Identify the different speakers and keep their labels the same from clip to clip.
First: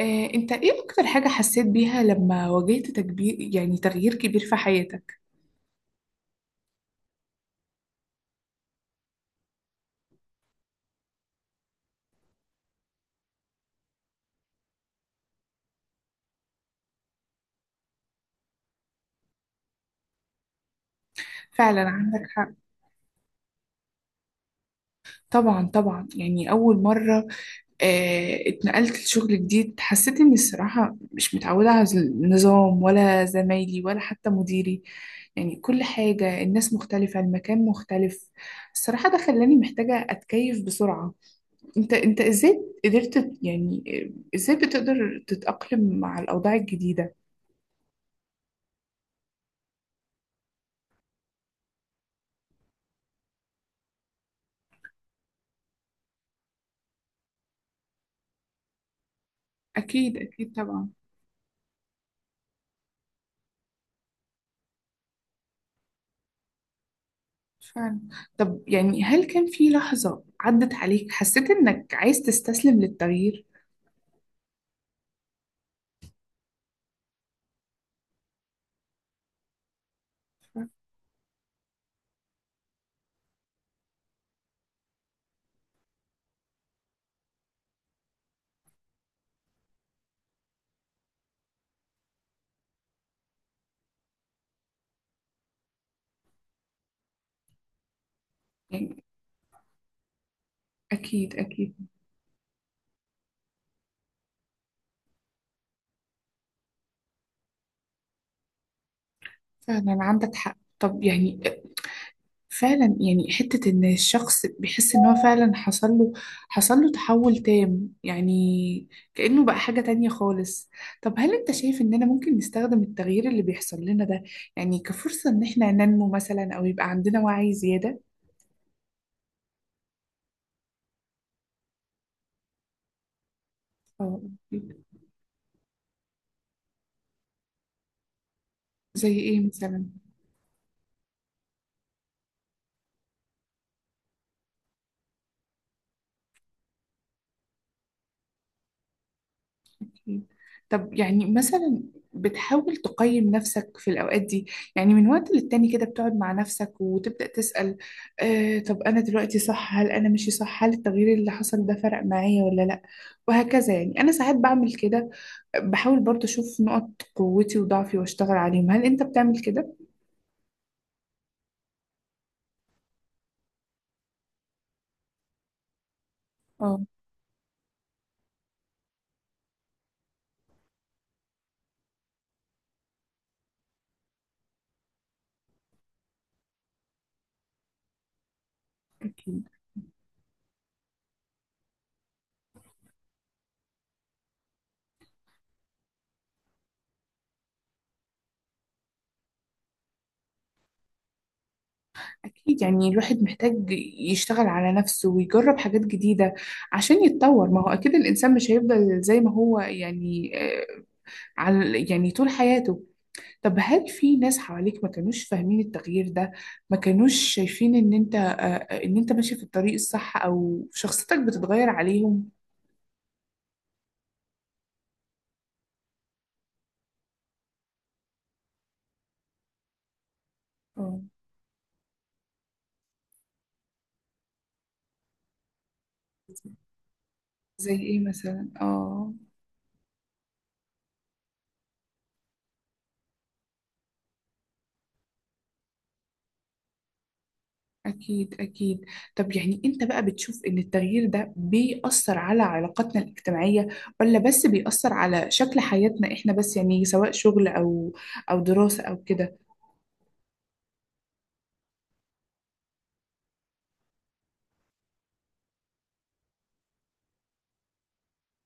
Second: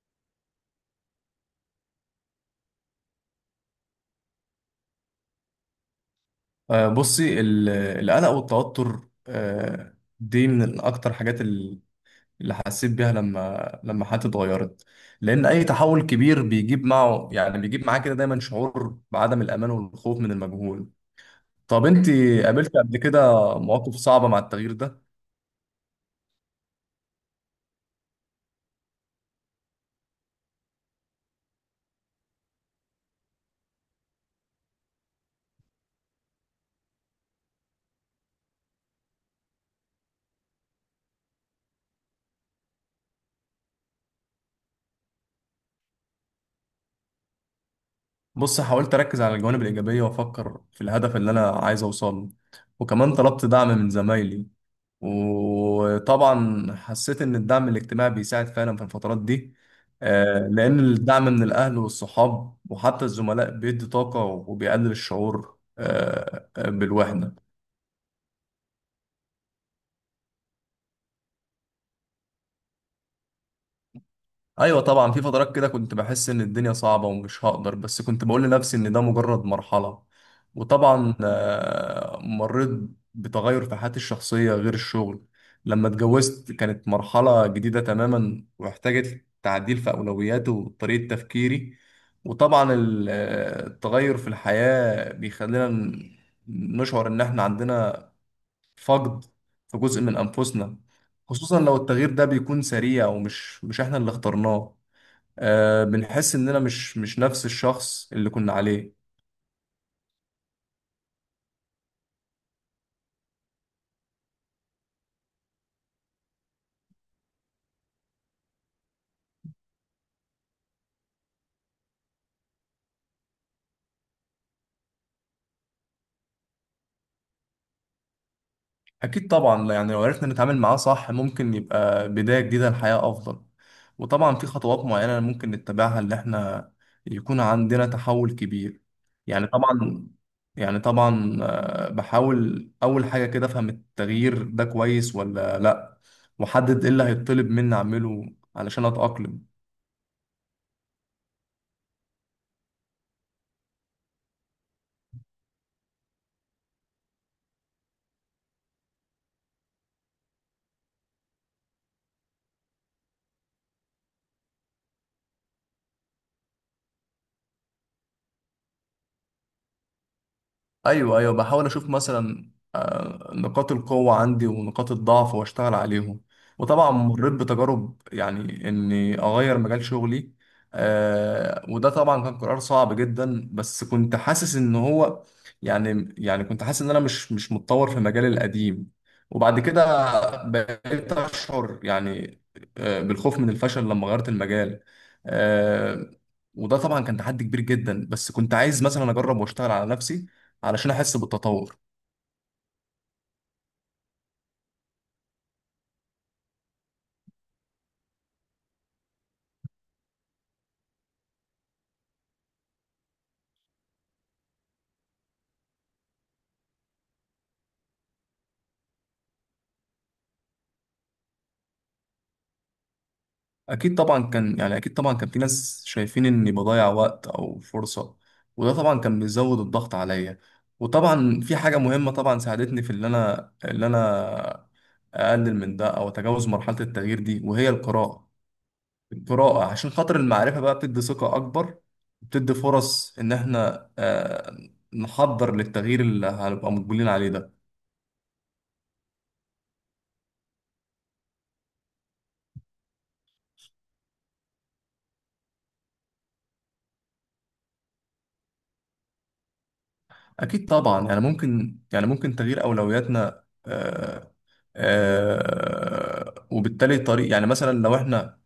Speaker 1: انت ايه اكتر حاجة حسيت بيها لما واجهت تكبير، يعني تغيير كبير في حياتك؟
Speaker 2: بصي القلق والتوتر. دي من اكتر حاجات. اللي حسيت بيها لما لما حياتي اتغيرت، لان اي تحول كبير بيجيب معه يعني بيجيب معاه كده دايما شعور بعدم الامان والخوف من المجهول. طب
Speaker 1: فعلا،
Speaker 2: انت
Speaker 1: عندك حق.
Speaker 2: قابلت قبل كده مواقف صعبة مع التغيير ده؟
Speaker 1: طبعا طبعا، يعني اول مرة اتنقلت لشغل جديد، حسيت اني الصراحة مش متعودة على النظام ولا زمايلي ولا حتى مديري. يعني كل حاجة، الناس مختلفة، المكان مختلف. الصراحة ده خلاني محتاجة اتكيف بسرعة. انت ازاي قدرت، يعني ازاي بتقدر تتأقلم مع الاوضاع الجديدة؟
Speaker 2: بص، حاولت اركز على الجوانب الايجابية وافكر في الهدف اللي انا عايز اوصله، وكمان طلبت دعم من زمايلي، وطبعا حسيت ان الدعم الاجتماعي بيساعد فعلا في الفترات دي.
Speaker 1: اكيد اكيد
Speaker 2: لان
Speaker 1: طبعا.
Speaker 2: الدعم من الاهل والصحاب وحتى الزملاء بيدي طاقة وبيقلل الشعور بالوحدة.
Speaker 1: فعلا. طب يعني، هل كان في لحظة عدت عليك حسيت إنك عايز تستسلم للتغيير؟
Speaker 2: ايوه طبعا، في فترات كده كنت بحس ان الدنيا صعبه ومش هقدر، بس كنت بقول لنفسي ان ده مجرد مرحله. وطبعا مريت بتغير في حياتي الشخصيه غير الشغل. لما اتجوزت كانت مرحله جديده تماما واحتاجت تعديل في اولوياتي وطريقه تفكيري. وطبعا التغير في الحياه بيخلينا نشعر ان احنا عندنا
Speaker 1: يعني
Speaker 2: فقد في جزء من انفسنا،
Speaker 1: أكيد
Speaker 2: خصوصا
Speaker 1: أكيد.
Speaker 2: لو التغيير ده بيكون سريع ومش مش احنا اللي اخترناه. آه، بنحس اننا مش نفس الشخص اللي كنا عليه.
Speaker 1: فعلا عندك حق. طب يعني، فعلا، يعني حتة إن الشخص بيحس إن هو فعلا حصل له تحول تام، يعني كأنه بقى حاجة تانية خالص. طب هل أنت شايف إننا ممكن نستخدم التغيير اللي بيحصل لنا ده يعني كفرصة إن إحنا ننمو مثلا أو يبقى عندنا وعي زيادة؟
Speaker 2: اكيد طبعا، يعني لو عرفنا نتعامل معاه صح ممكن يبقى بداية جديدة لحياة افضل.
Speaker 1: أو.
Speaker 2: وطبعا في خطوات معينة ممكن نتبعها ان احنا يكون عندنا تحول كبير.
Speaker 1: زي إيه
Speaker 2: يعني
Speaker 1: مثلا؟
Speaker 2: طبعا يعني طبعا, بحاول اول حاجة كده افهم التغيير ده كويس ولا لا، واحدد ايه اللي هيطلب مني اعمله علشان اتأقلم.
Speaker 1: طب يعني مثلا، بتحاول تقيم نفسك في الأوقات دي، يعني من وقت للتاني كده بتقعد مع نفسك وتبدأ تسأل، طب أنا دلوقتي صح، هل أنا ماشي صح، هل التغيير اللي حصل ده فرق معايا ولا لأ؟ وهكذا، يعني أنا ساعات بعمل كده، بحاول برضه أشوف نقط قوتي وضعفي وأشتغل عليهم. هل أنت بتعمل كده؟
Speaker 2: ايوه بحاول اشوف مثلا نقاط القوة عندي ونقاط الضعف واشتغل عليهم.
Speaker 1: اه.
Speaker 2: وطبعا مريت بتجارب يعني اني اغير مجال شغلي. وده طبعا كان قرار صعب جدا، بس كنت حاسس ان هو يعني كنت حاسس ان انا مش متطور في مجالي القديم.
Speaker 1: أكيد
Speaker 2: وبعد كده بقيت اشعر يعني بالخوف من الفشل لما غيرت المجال. آه، وده طبعا كان تحدي كبير جدا، بس كنت عايز مثلا اجرب واشتغل على نفسي علشان احس بالتطور.
Speaker 1: أكيد، يعني الواحد محتاج يشتغل على نفسه ويجرب حاجات جديدة عشان يتطور. ما هو أكيد الإنسان مش هيفضل زي ما هو، يعني على يعني طول حياته. طب هل في ناس حواليك ما كانوش فاهمين التغيير ده، ما كانوش شايفين ان انت ماشي في الطريق الصح او شخصيتك بتتغير عليهم؟
Speaker 2: اكيد طبعا، كان يعني اكيد طبعا كان في ناس شايفين اني بضيع وقت او فرصة، وده طبعا كان بيزود الضغط عليا.
Speaker 1: اه.
Speaker 2: وطبعا في حاجة مهمة طبعا ساعدتني في اللي انا اقلل من ده او اتجاوز مرحلة التغيير دي، وهي
Speaker 1: زي ايه
Speaker 2: القراءة.
Speaker 1: مثلا؟ اه.
Speaker 2: القراءة عشان خاطر المعرفة بقى بتدي ثقة اكبر، بتدي فرص ان احنا نحضر للتغيير اللي هنبقى مقبلين عليه ده.
Speaker 1: اكيد اكيد. طب يعني، انت بقى بتشوف ان التغيير ده بيأثر على علاقاتنا الاجتماعية ولا بس بيأثر على شكل حياتنا احنا بس، يعني سواء شغل او دراسة او كده؟
Speaker 2: أكيد طبعا، يعني ممكن تغيير أولوياتنا. وبالتالي طريق، يعني مثلا لو إحنا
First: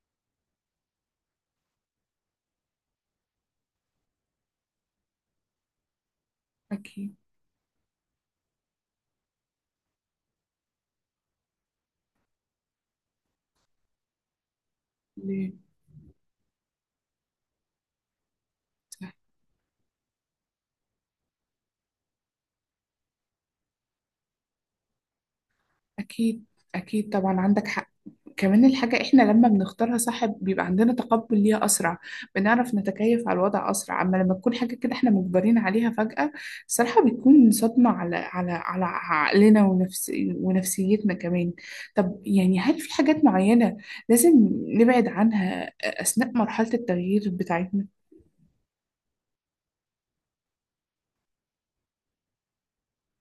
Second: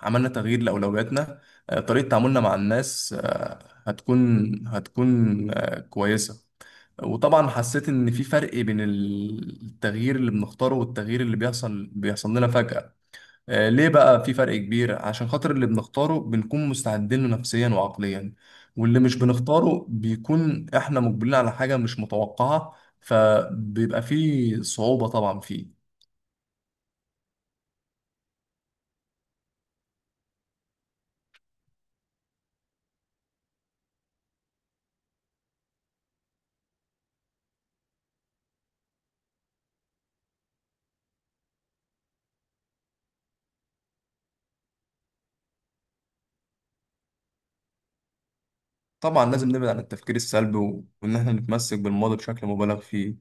Speaker 2: عملنا تغيير لأولوياتنا، طريقة تعاملنا مع الناس آه هتكون هتكون آه كويسة.
Speaker 1: اكيد.
Speaker 2: وطبعا حسيت إن في فرق بين التغيير اللي بنختاره والتغيير اللي بيحصل لنا فجأة. ليه بقى في فرق كبير؟ عشان
Speaker 1: ليه؟
Speaker 2: خاطر اللي بنختاره بنكون مستعدين له نفسيا وعقليا، واللي
Speaker 1: صح.
Speaker 2: مش بنختاره بيكون احنا مقبلين على حاجة مش متوقعة، فبيبقى فيه صعوبة طبعا فيه.
Speaker 1: اكيد اكيد طبعا، عندك حق. كمان الحاجة إحنا لما بنختارها صح بيبقى عندنا تقبل ليها أسرع، بنعرف نتكيف على الوضع أسرع. أما لما تكون حاجة كده إحنا مجبرين عليها فجأة، صراحة بتكون صدمة على عقلنا ونفسيتنا كمان. طب يعني، هل في حاجات معينة لازم نبعد عنها أثناء مرحلة التغيير بتاعتنا؟
Speaker 2: طبعا لازم نبعد عن التفكير السلبي وان احنا نتمسك بالماضي بشكل مبالغ فيه.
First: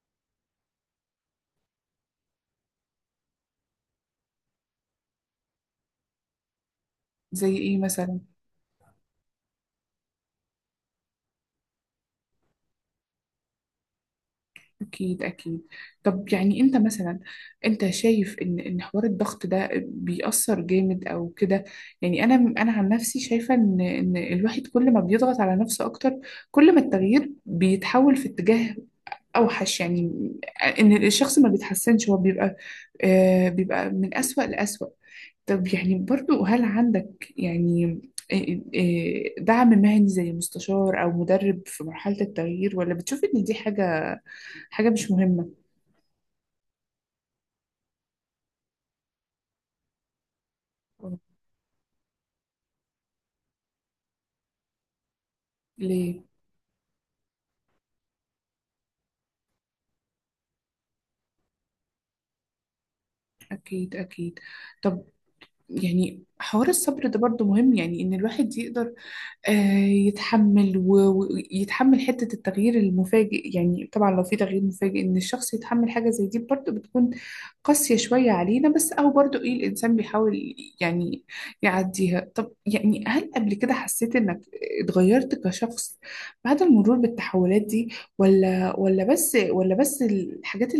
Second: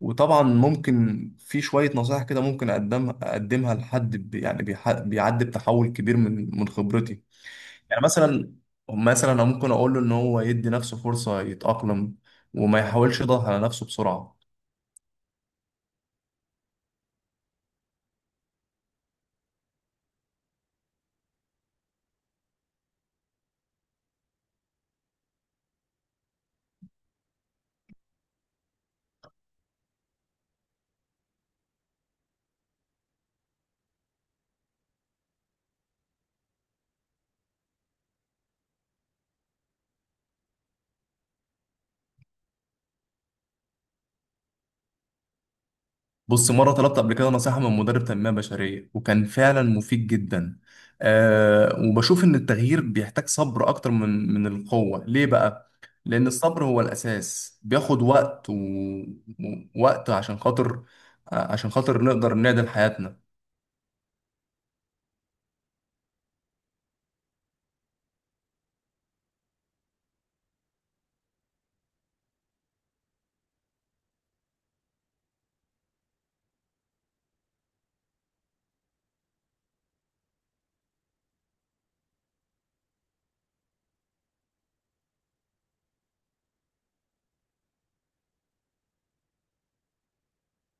Speaker 2: وطبعا ممكن في شوية نصائح كده ممكن اقدمها لحد بيعدي بتحول كبير من خبرتي.
Speaker 1: زي إيه
Speaker 2: يعني
Speaker 1: مثلا؟
Speaker 2: مثلا، مثلا انا ممكن اقول له ان هو يدي نفسه فرصه يتاقلم، وما يحاولش يضغط على نفسه بسرعه.
Speaker 1: أكيد أكيد. طب يعني أنت مثلا، أنت شايف إن حوار الضغط ده بيأثر جامد أو كده؟ يعني أنا عن نفسي شايفة إن الواحد كل ما بيضغط على نفسه أكتر، كل ما التغيير بيتحول في اتجاه أوحش، يعني إن الشخص ما بيتحسنش، هو بيبقى بيبقى من أسوأ لأسوأ. طب يعني برضو، هل عندك يعني آه، دعم مهني زي مستشار أو مدرب في مرحلة التغيير، ولا بتشوف إن دي حاجة مش مهمة؟
Speaker 2: بص، مره طلبت قبل كده نصيحه من مدرب تنميه بشريه، وكان فعلا مفيد جدا. أه، وبشوف ان التغيير بيحتاج صبر اكتر من القوه. ليه بقى؟
Speaker 1: ليه؟
Speaker 2: لان الصبر هو الاساس، بياخد وقت ووقت عشان خاطر عشان خاطر نقدر نعدل حياتنا.
Speaker 1: أكيد أكيد. طب يعني حوار الصبر ده برضو مهم، يعني إن الواحد يقدر آه، يتحمل و- ويتحمل حتة التغيير المفاجئ. يعني طبعا لو في تغيير مفاجئ إن الشخص يتحمل حاجة زي دي برضو بتكون قاسية شوية علينا، بس أو برضو إيه، الإنسان بيحاول يعني يعديها. طب يعني هل قبل كده حسيت إنك اتغيرت كشخص بعد المرور بالتحولات دي، ولا بس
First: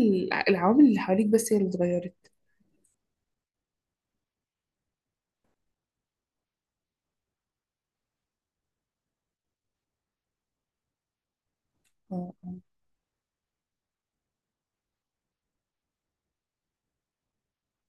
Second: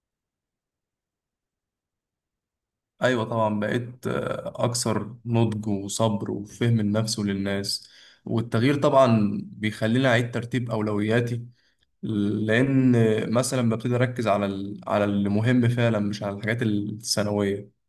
Speaker 1: العوامل اللي حواليك بس هي اللي اتغيرت؟
Speaker 2: ايوه طبعا، بقيت اكثر نضج وصبر وفهم النفس وللناس. والتغيير طبعا بيخليني اعيد ترتيب اولوياتي،
Speaker 1: آه، آه.
Speaker 2: لان مثلا ببتدي اركز على اللي مهم فعلا مش على الحاجات الثانويه.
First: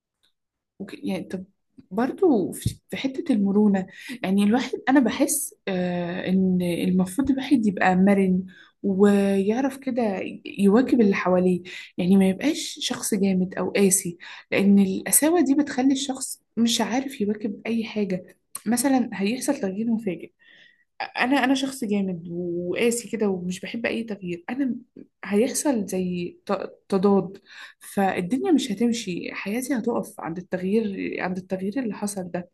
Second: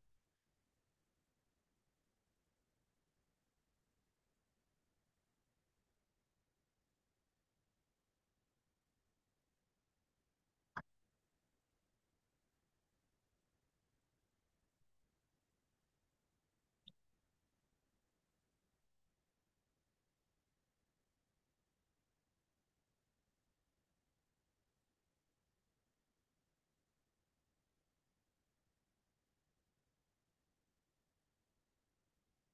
Speaker 1: اوكي يعني طب، برضو في حتة المرونة، يعني الواحد، أنا بحس إن المفروض الواحد يبقى مرن ويعرف كده يواكب اللي حواليه، يعني ما يبقاش شخص جامد أو قاسي، لأن القساوة دي بتخلي الشخص مش عارف يواكب أي حاجة. مثلا هيحصل تغيير مفاجئ، انا شخص جامد وقاسي كده ومش بحب اي تغيير، انا هيحصل زي تضاد، فالدنيا مش هتمشي، حياتي هتقف عند التغيير اللي حصل ده.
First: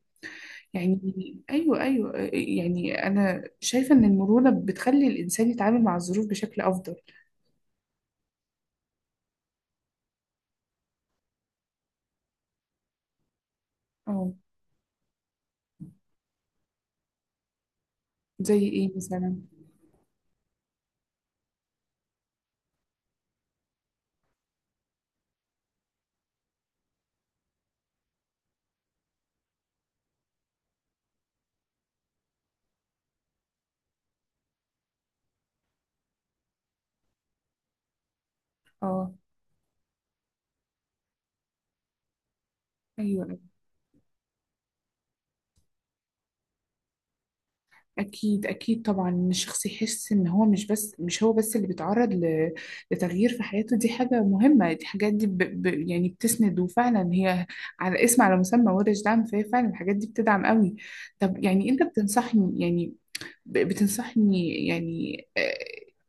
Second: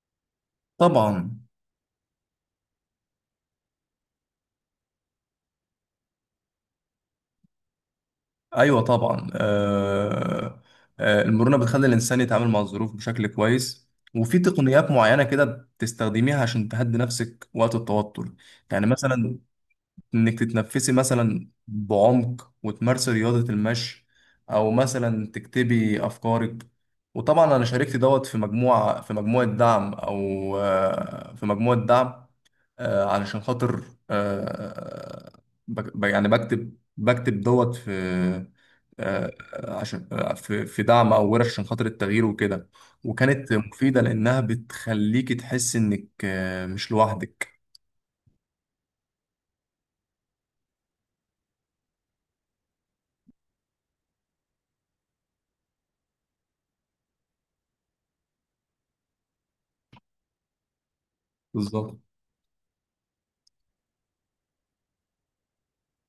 Speaker 1: يعني
Speaker 2: طبعا.
Speaker 1: ايوه، ايوه، يعني انا شايفة ان المرونة بتخلي الانسان يتعامل مع الظروف بشكل افضل.
Speaker 2: ايوه طبعا، المرونه بتخلي الانسان يتعامل مع الظروف بشكل كويس.
Speaker 1: اه.
Speaker 2: وفي تقنيات معينه كده بتستخدميها عشان تهدي نفسك وقت التوتر.
Speaker 1: زي
Speaker 2: يعني
Speaker 1: ايه
Speaker 2: مثلا،
Speaker 1: مثلا؟
Speaker 2: انك تتنفسي مثلا بعمق، وتمارسي رياضة المشي، او مثلا تكتبي افكارك. وطبعا انا شاركت دوت في مجموعة في مجموعة دعم او آه، في مجموعة دعم آه، علشان خاطر آه، بكتب دوت في
Speaker 1: اه.
Speaker 2: آه، عشان في في دعم او ورش عشان خاطر التغيير وكده.
Speaker 1: ايوه.
Speaker 2: وكانت مفيدة لانها بتخليكي تحسي انك مش لوحدك.
Speaker 1: أكيد أكيد طبعا، إن الشخص يحس إن هو مش هو بس اللي بيتعرض لتغيير في حياته، دي حاجة مهمة، دي حاجات دي يعني بتسند، وفعلا هي على مسمى ورش دعم، فهي فعلا الحاجات دي بتدعم قوي. طب يعني أنت
Speaker 2: بالظبط.
Speaker 1: بتنصحني، يعني بتنصحني يعني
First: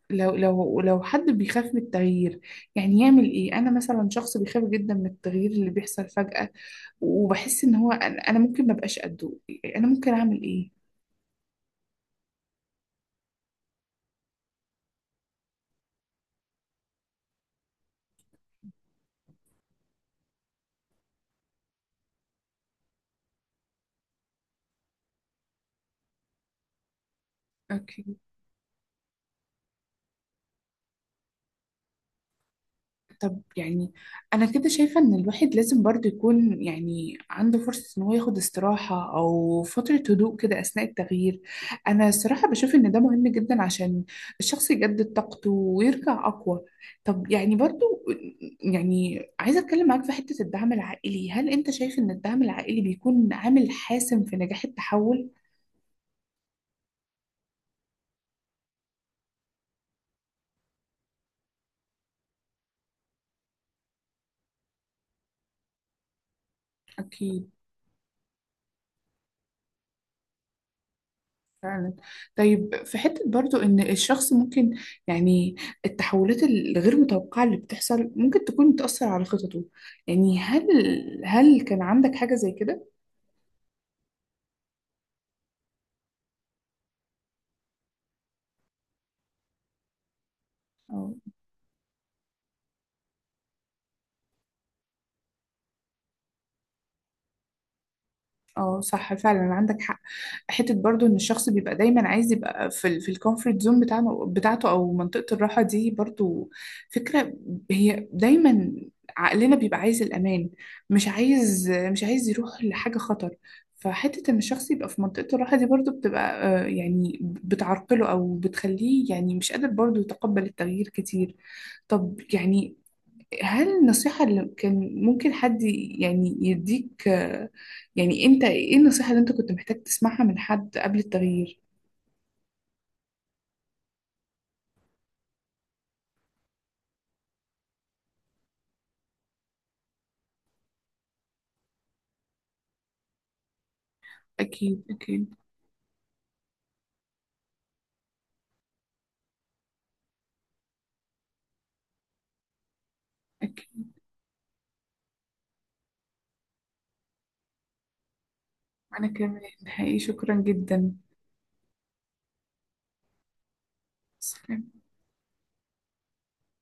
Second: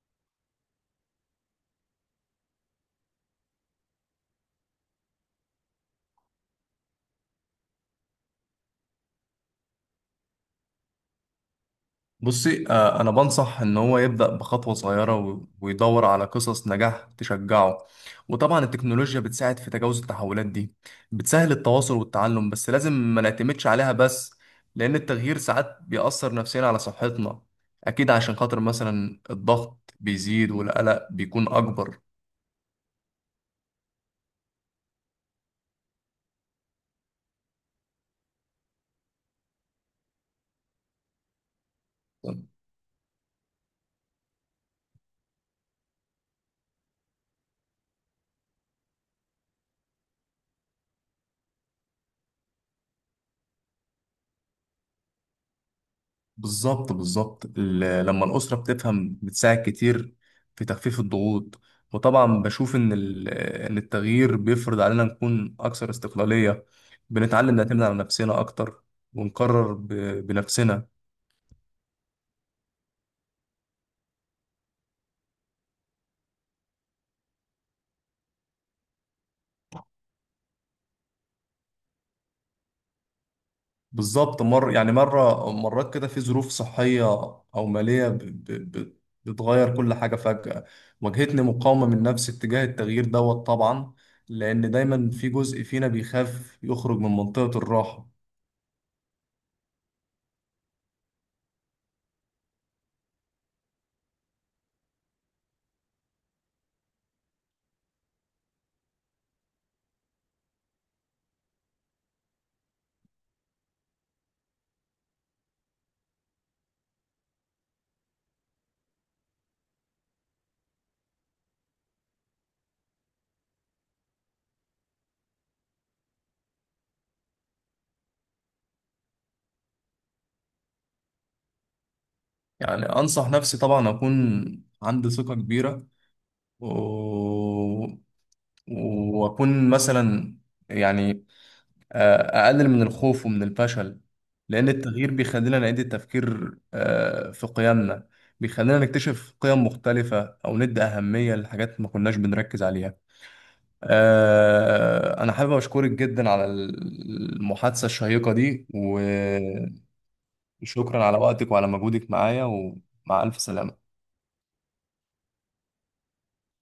Speaker 1: لو لو حد بيخاف من التغيير يعني يعمل إيه؟ أنا مثلا شخص بيخاف جدا من التغيير اللي بيحصل فجأة، وبحس إن هو، أنا ممكن مبقاش قده، أنا ممكن أعمل إيه؟
Speaker 2: بصي، أنا بنصح إن هو يبدأ بخطوة صغيرة ويدور على قصص نجاح تشجعه. وطبعا التكنولوجيا بتساعد في تجاوز التحولات دي، بتسهل التواصل والتعلم، بس لازم ما نعتمدش عليها بس، لأن التغيير ساعات بيأثر نفسيا على صحتنا. أكيد،
Speaker 1: أوكي.
Speaker 2: عشان خاطر مثلا الضغط بيزيد والقلق بيكون أكبر.
Speaker 1: طب يعني أنا كده شايفة إن الواحد لازم برضه يكون يعني عنده فرصة إن هو ياخد استراحة أو فترة هدوء كده أثناء التغيير. أنا الصراحة بشوف إن ده مهم جدا عشان الشخص يجدد طاقته ويرجع أقوى. طب يعني برضه، يعني عايزة أتكلم معاك في حتة الدعم العائلي. هل أنت شايف إن الدعم العائلي بيكون عامل حاسم في نجاح التحول؟
Speaker 2: بالظبط لما الأسرة بتفهم بتساعد كتير في تخفيف الضغوط. وطبعا بشوف إن إن التغيير بيفرض علينا نكون أكثر استقلالية.
Speaker 1: أكيد.
Speaker 2: بنتعلم نعتمد على نفسنا أكتر، ونقرر بنفسنا.
Speaker 1: فعلا. طيب، في حتة برضو إن الشخص ممكن يعني، التحولات الغير متوقعة اللي بتحصل ممكن تكون بتأثر على خططه، يعني هل كان عندك حاجة زي كده؟
Speaker 2: بالظبط. مر يعني مرة مرات كده في ظروف صحية أو مالية ب- ب- بتغير كل حاجة فجأة، واجهتني مقاومة من نفسي اتجاه التغيير دوت طبعا، لأن دايما في جزء فينا بيخاف يخرج من منطقة الراحة.
Speaker 1: اه صح، فعلا عندك حق. حته برضو ان الشخص بيبقى دايما عايز يبقى في في الكومفورت زون بتاعته، او منطقه الراحه دي، برضو فكره، هي دايما عقلنا بيبقى عايز الامان، مش عايز يروح لحاجه خطر. فحته ان الشخص يبقى في منطقه الراحه دي برضو بتبقى يعني بتعرقله او بتخليه يعني مش قادر برضو يتقبل التغيير كتير. طب يعني، هل النصيحة اللي كان ممكن حد يعني يديك يعني انت ايه النصيحة اللي انت كنت محتاج تسمعها من حد قبل التغيير؟
Speaker 2: يعني أنصح نفسي طبعا أكون عندي ثقة كبيرة، و... وأكون مثلا يعني أقلل من الخوف ومن الفشل، لأن
Speaker 1: أكيد
Speaker 2: التغيير
Speaker 1: أكيد
Speaker 2: بيخلينا نعيد التفكير في قيمنا، بيخلينا نكتشف قيم مختلفة أو ندي أهمية لحاجات ما كناش بنركز عليها.
Speaker 1: أكيد.
Speaker 2: أنا حابب أشكرك جدا على المحادثة الشيقة دي،
Speaker 1: أنا كمان نهائي شكرا جدا.
Speaker 2: وشكرا على وقتك وعلى مجهودك معايا، ومع ألف سلامة.